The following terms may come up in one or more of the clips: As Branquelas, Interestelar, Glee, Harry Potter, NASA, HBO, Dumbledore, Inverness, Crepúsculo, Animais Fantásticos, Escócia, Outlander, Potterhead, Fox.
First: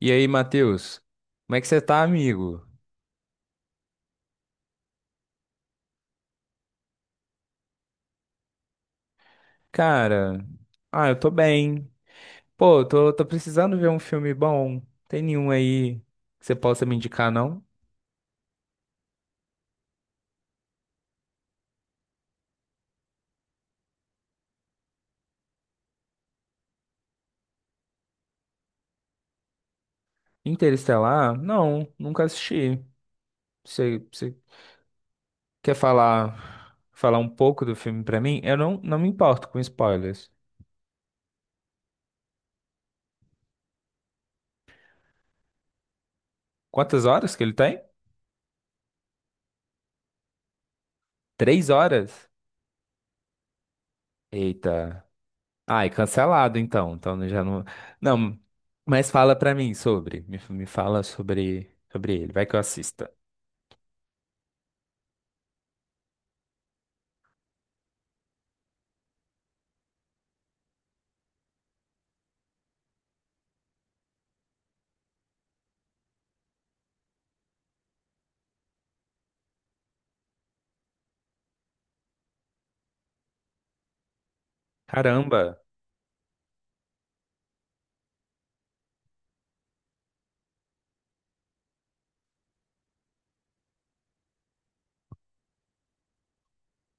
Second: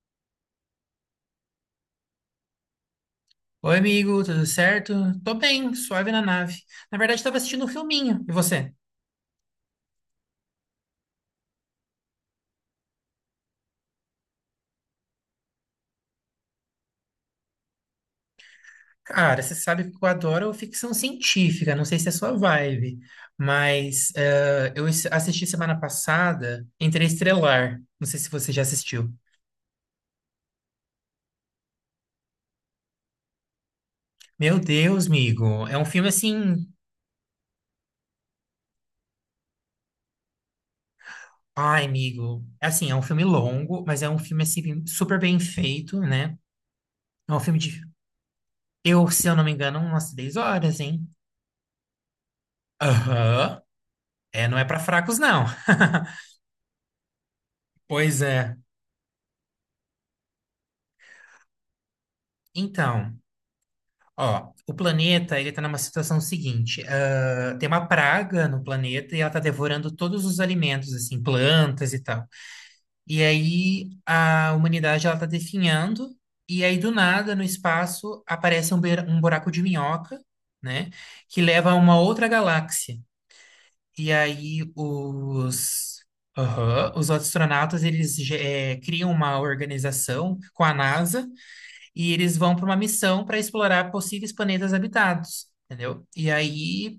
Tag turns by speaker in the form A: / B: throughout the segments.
A: E aí, Matheus? Como é que você tá, amigo?
B: Oi, amigo, tudo certo? Tô bem, suave na nave. Na verdade, tava assistindo um filminho. E você?
A: Cara, eu tô bem. Pô, tô precisando ver um filme bom. Tem nenhum aí que você possa me indicar, não?
B: Cara, você sabe que eu adoro ficção científica, não sei se é a sua vibe, mas eu assisti semana passada Interestelar. Não sei se você já assistiu.
A: Interestelar? Não, nunca assisti. Você
B: Meu Deus, amigo,
A: quer
B: é um filme assim.
A: falar um pouco do filme pra mim? Eu não me importo com spoilers.
B: Ai, amigo, é assim, é um filme longo, mas é um filme assim, super bem feito, né?
A: Quantas horas
B: É um
A: que ele
B: filme
A: tem?
B: de, eu, se eu não me engano, umas 10 horas, hein?
A: Três horas?
B: Aham. É, não é pra
A: Eita.
B: fracos, não.
A: Ai, cancelado então. Então já não.
B: Pois
A: Não,
B: é.
A: mas fala pra mim sobre. Me fala sobre ele. Vai que eu assista.
B: Então, ó, o planeta, ele tá numa situação seguinte, ah, tem uma praga no planeta e ela tá devorando todos os alimentos, assim, plantas e tal. E aí a humanidade, ela tá definhando e aí do nada, no espaço, aparece um, um buraco de minhoca, né, que leva a uma outra galáxia. E aí
A: Caramba!
B: aham, os astronautas, eles criam uma organização com a NASA. E eles vão para uma missão para explorar possíveis planetas habitados, entendeu? E aí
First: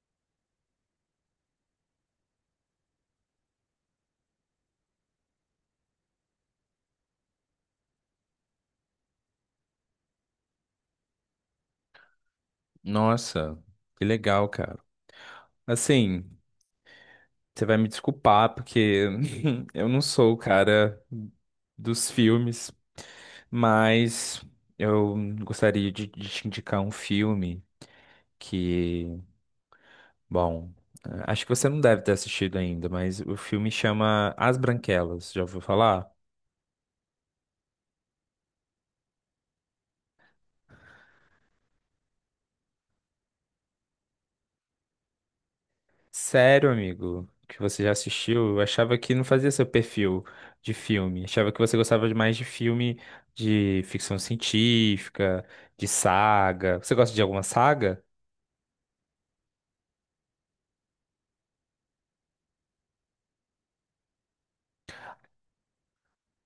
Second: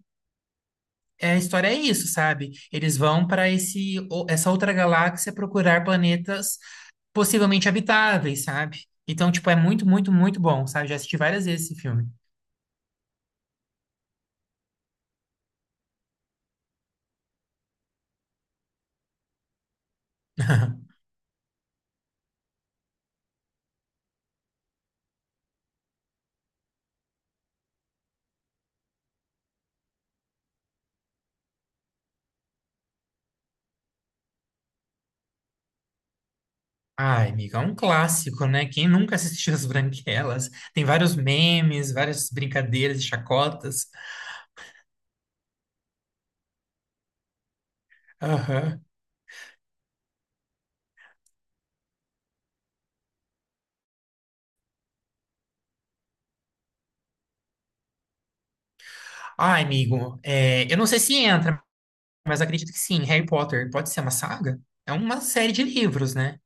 B: é, a história é isso, sabe? Eles vão para essa outra galáxia procurar planetas possivelmente habitáveis, sabe? Então, tipo, é muito, muito, muito bom, sabe? Já assisti várias vezes esse filme.
A: Nossa, que legal, cara. Assim, você vai me desculpar porque eu não sou o cara dos filmes, mas eu gostaria de te indicar um filme que Bom, acho que você não deve ter assistido ainda, mas o filme chama As Branquelas. Já ouviu falar?
B: Ai, amiga, é um clássico, né? Quem nunca assistiu As Branquelas? Tem vários memes, várias brincadeiras e chacotas.
A: Sério, amigo, que você já assistiu? Eu
B: Aham.
A: achava que não fazia seu perfil de filme. Achava que você gostava de mais de filme de ficção científica, de saga. Você gosta de alguma saga?
B: Ai, amigo, é, eu não sei se entra, mas acredito que sim, Harry Potter pode ser uma saga? É uma série de livros, né?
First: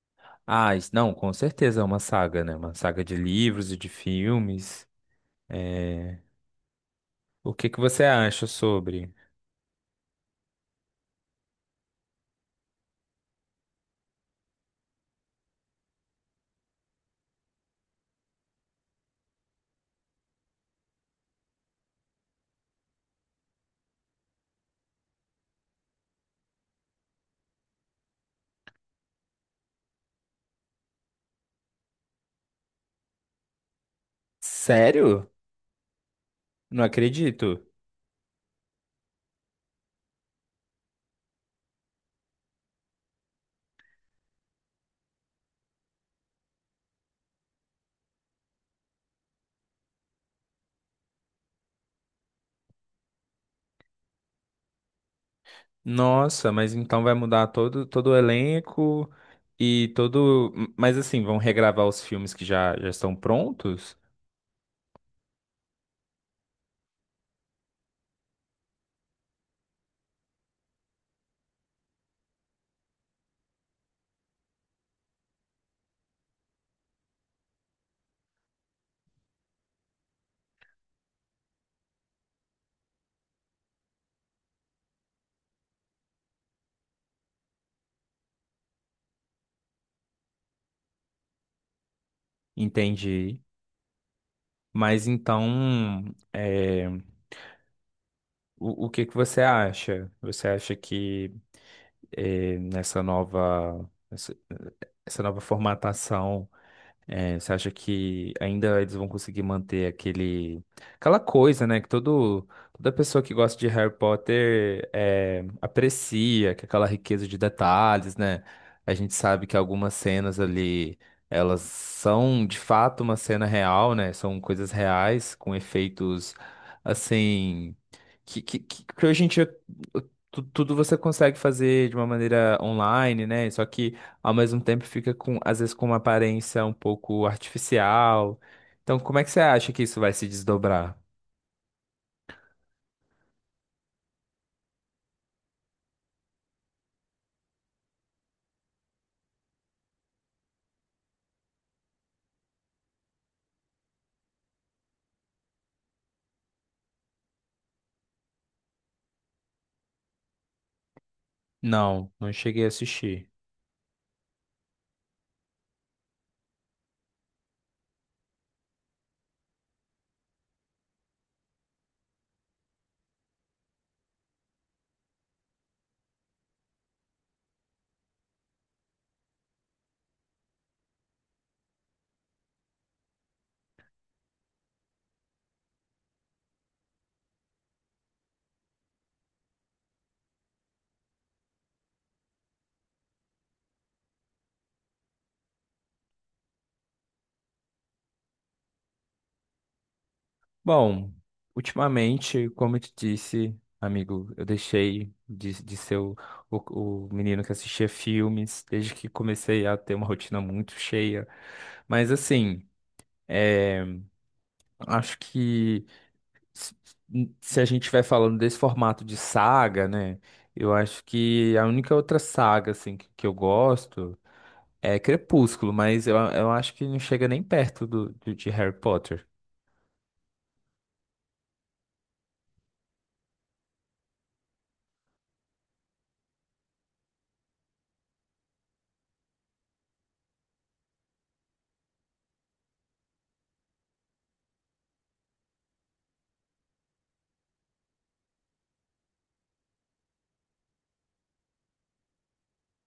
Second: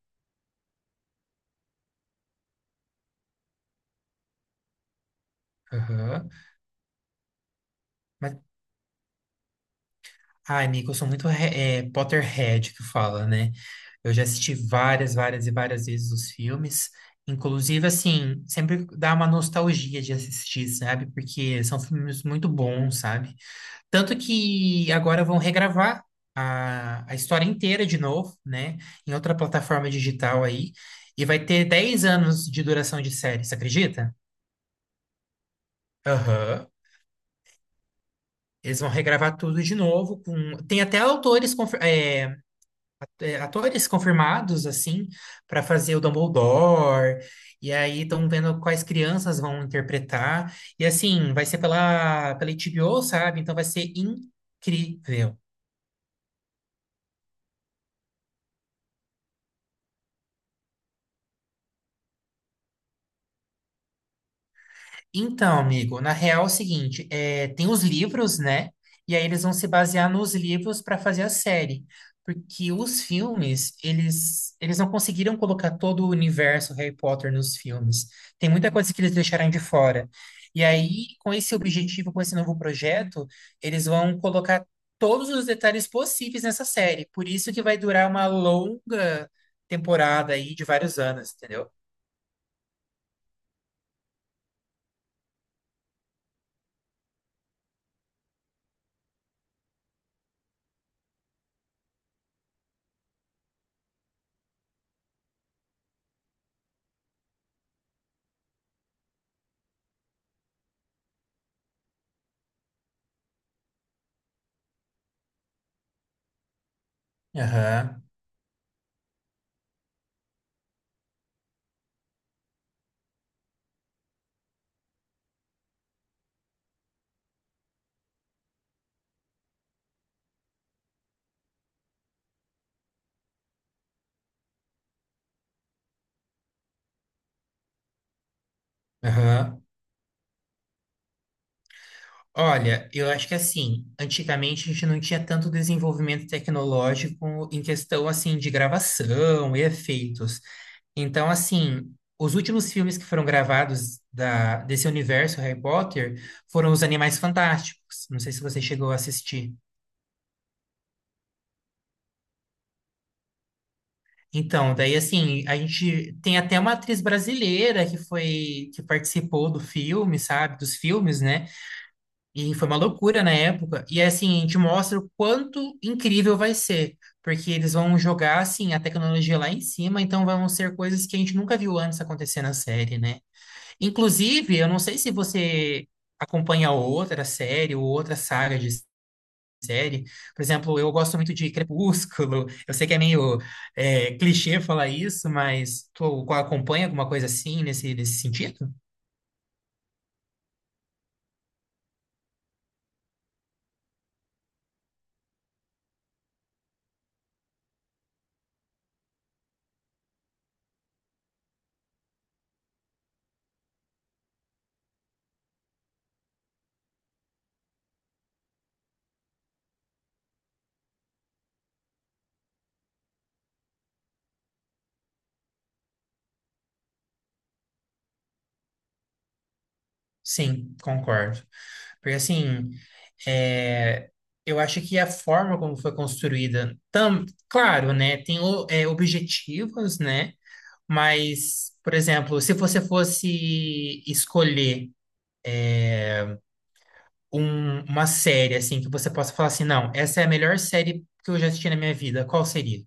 A: Ah, isso- não, com certeza é uma saga, né? Uma saga de livros e de filmes. Eh,
B: Aham.
A: o que que você
B: Mas,
A: acha sobre?
B: ai, amigo, eu sou é, Potterhead que fala, né? Eu já assisti várias, várias e várias vezes os filmes. Inclusive, assim, sempre dá uma nostalgia de assistir, sabe? Porque são filmes muito bons, sabe? Tanto que agora vão regravar a história inteira de novo, né? Em outra plataforma digital aí. E vai ter 10 anos de duração de série, você acredita?
A: Sério?
B: Aham.
A: Não acredito.
B: Eles vão regravar tudo de novo. Tem até é, é, atores confirmados, assim, para fazer o Dumbledore. E aí estão vendo quais crianças vão interpretar. E assim, vai ser pela HBO, sabe? Então vai ser incrível.
A: Nossa, mas então vai mudar todo o elenco e todo. Mas assim, vão regravar os filmes que já estão prontos?
B: Então, amigo, na real é o seguinte, é, tem os livros, né? E aí eles vão se basear nos livros para fazer a série, porque os filmes, eles, não conseguiram colocar todo o universo Harry Potter nos filmes. Tem muita coisa que eles deixaram de fora. E aí, com esse objetivo, com esse novo projeto, eles vão colocar todos os detalhes possíveis nessa série. Por isso que vai durar uma longa temporada aí de vários anos, entendeu?
A: Entendi. Mas então, é, o que que você acha? Você acha que é, essa nova formatação. É, você acha que ainda eles vão conseguir manter aquele, aquela coisa, né, que toda pessoa que gosta de Harry Potter é, aprecia, que é aquela riqueza de
B: Aham,
A: detalhes, né? A gente sabe que algumas cenas ali, elas são de fato uma cena real, né? São coisas reais, com efeitos, assim, que hoje em dia tudo você consegue fazer de uma maneira online, né? Só que ao mesmo tempo fica com, às vezes, com uma aparência um pouco artificial. Então, como é que você
B: aham.
A: acha que isso vai se desdobrar?
B: Olha, eu acho que assim, antigamente a gente não tinha tanto desenvolvimento tecnológico em questão assim de gravação e efeitos. Então, assim, os últimos filmes que foram gravados desse universo Harry Potter foram os Animais Fantásticos. Não sei se você chegou a assistir.
A: Não, não cheguei a assistir.
B: Então, daí assim, a gente tem até uma atriz brasileira que foi que participou do filme, sabe? Dos filmes, né? E foi uma loucura na época. E assim, a gente mostra o quanto incrível vai ser. Porque eles vão jogar, assim, a tecnologia lá em cima, então vão ser coisas que a gente nunca viu antes acontecer na série, né? Inclusive, eu não sei se você acompanha outra série ou outra saga de série. Por exemplo, eu gosto muito de Crepúsculo. Eu sei que é meio é, clichê falar isso, mas tu acompanha alguma coisa assim nesse sentido?
A: Bom, ultimamente, como eu te disse, amigo, eu deixei de ser o menino que assistia filmes desde que comecei a ter uma rotina muito cheia. Mas assim, é, acho que se se a gente estiver falando desse formato de saga, né? Eu acho que a única outra saga, assim, que eu gosto é Crepúsculo, mas eu acho que não chega nem perto de Harry Potter.
B: Sim, concordo. Porque assim, é, eu acho que a forma como foi construída, tam, claro, né, tem é, objetivos, né, mas, por exemplo, se você fosse escolher eh, uma série, assim, que você possa falar assim, não, essa é a melhor série que eu já assisti na minha vida, qual seria?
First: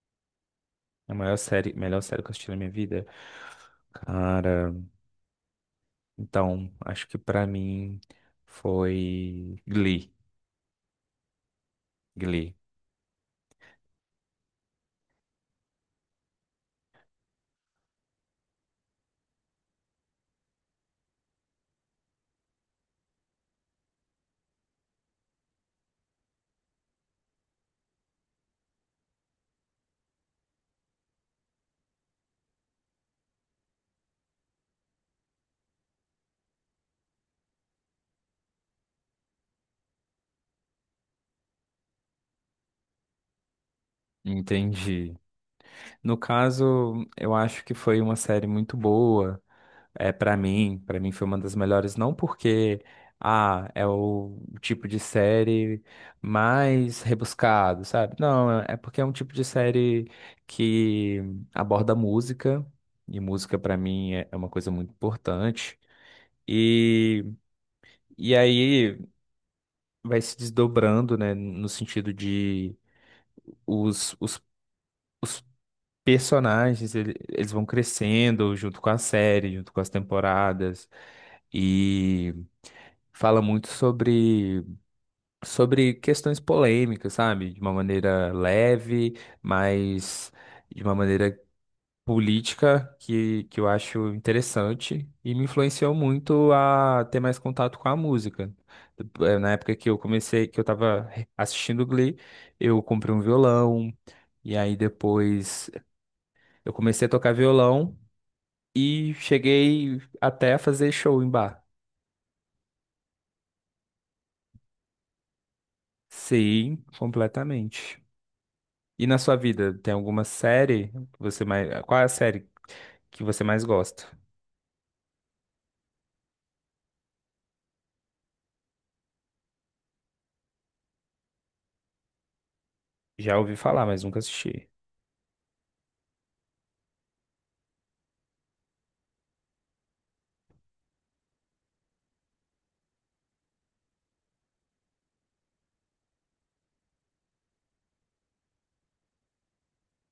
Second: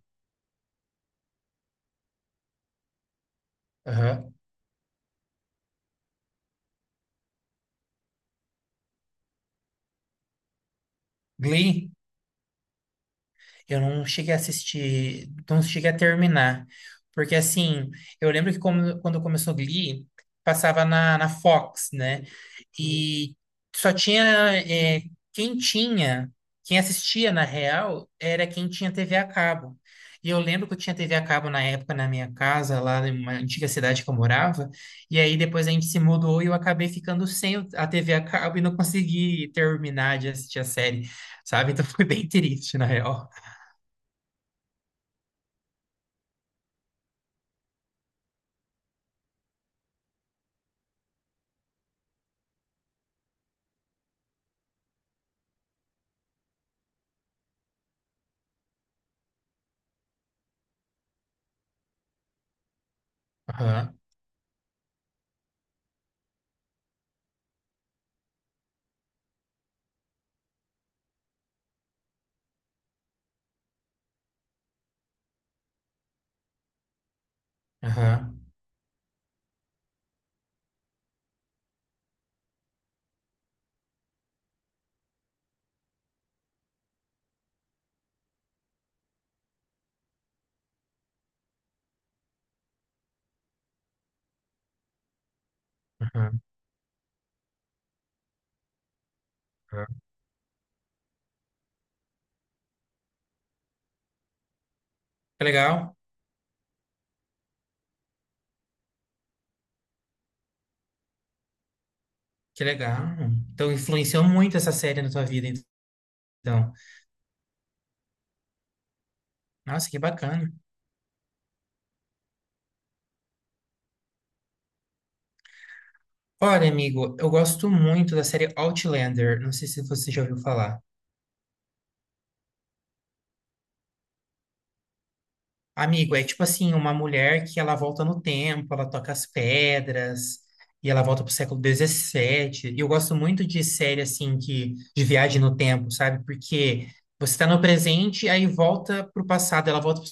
A: É a maior série, melhor série que eu assisti na minha vida.
B: Aham.
A: Cara, então, acho que pra mim foi Glee.
B: Glee?
A: Glee.
B: Eu não cheguei a assistir, não cheguei a terminar. Porque, assim, eu lembro que quando começou Glee, passava na Fox, né? E só tinha. É, quem tinha, quem assistia na real, era quem tinha TV a cabo. E eu lembro que eu tinha TV a cabo na época na minha casa, lá em uma antiga cidade que eu morava. E aí depois a gente se mudou e eu acabei ficando sem a TV a cabo e não consegui terminar de assistir a série, sabe? Então foi bem triste, na real.
A: Entendi. No caso, eu acho que foi uma série muito boa. É, para mim foi uma das melhores, não porque ah, é o tipo de série mais rebuscado, sabe? Não, é porque é um tipo de série que aborda música, e música para
B: Aham,
A: mim é uma coisa muito importante. E, e aí vai se desdobrando, né, no sentido de os, os, os personagens, eles vão
B: aham,
A: crescendo junto com a série, junto com as temporadas. E fala muito sobre questões polêmicas, sabe? De uma maneira leve, mas de uma maneira política que eu acho interessante e me influenciou
B: aham,
A: muito a ter mais contato com a música. Na época
B: aham.
A: que eu comecei, que eu tava assistindo Glee, eu comprei um violão. E aí
B: Que
A: depois
B: legal,
A: eu comecei a tocar violão e cheguei até a fazer show em bar.
B: que legal. Então, influenciou muito essa série na tua vida, então.
A: Sim, completamente. E na sua vida,
B: Nossa,
A: tem
B: que
A: alguma
B: bacana.
A: série que você mais. Qual é a série que você mais gosta?
B: Olha, amigo, eu gosto muito da série Outlander. Não sei se você já ouviu falar.
A: Já ouvi falar, mas nunca assisti.
B: Amigo, é tipo assim, uma mulher que ela volta no tempo, ela toca as pedras, e ela volta pro século XVII. E eu gosto muito de série, assim, que, de viagem no tempo, sabe? Porque você tá no presente, aí volta pro passado, ela volta pro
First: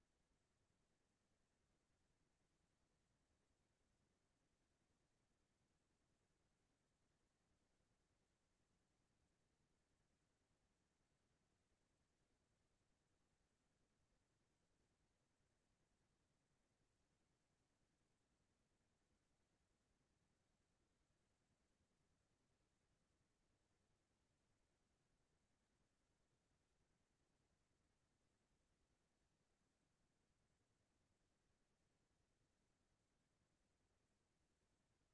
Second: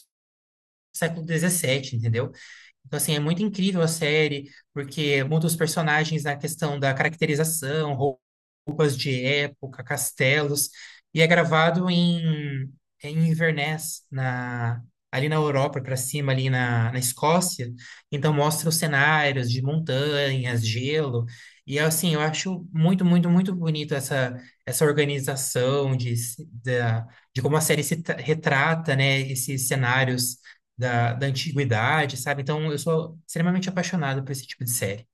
B: século dezessete, entendeu? Então, assim, é muito incrível a série, porque muda os personagens na questão da caracterização, roupas de época, castelos, e é gravado em, em Inverness, na, ali na Europa, para cima, ali na, na Escócia. Então mostra os cenários de montanhas, gelo, e assim, eu acho muito, muito, muito bonito essa, essa organização de como a série se tra- retrata, né, esses cenários da antiguidade, sabe? Então, eu sou extremamente apaixonado por esse tipo de série.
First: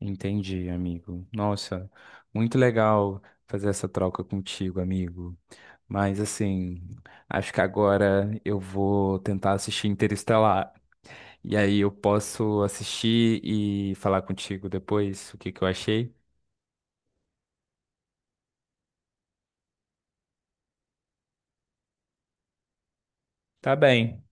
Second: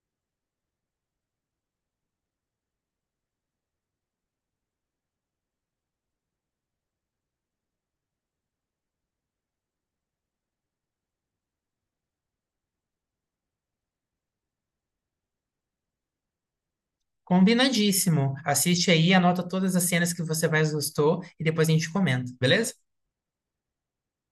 A: Entendi, amigo. Nossa, muito legal fazer essa troca contigo, amigo. Mas assim, acho que agora eu vou tentar assistir Interestelar. E aí eu posso assistir e falar contigo depois o que que eu achei.
B: Combinadíssimo. Assiste aí, anota todas as cenas que você mais gostou e depois a gente comenta, beleza?
A: Tá bem.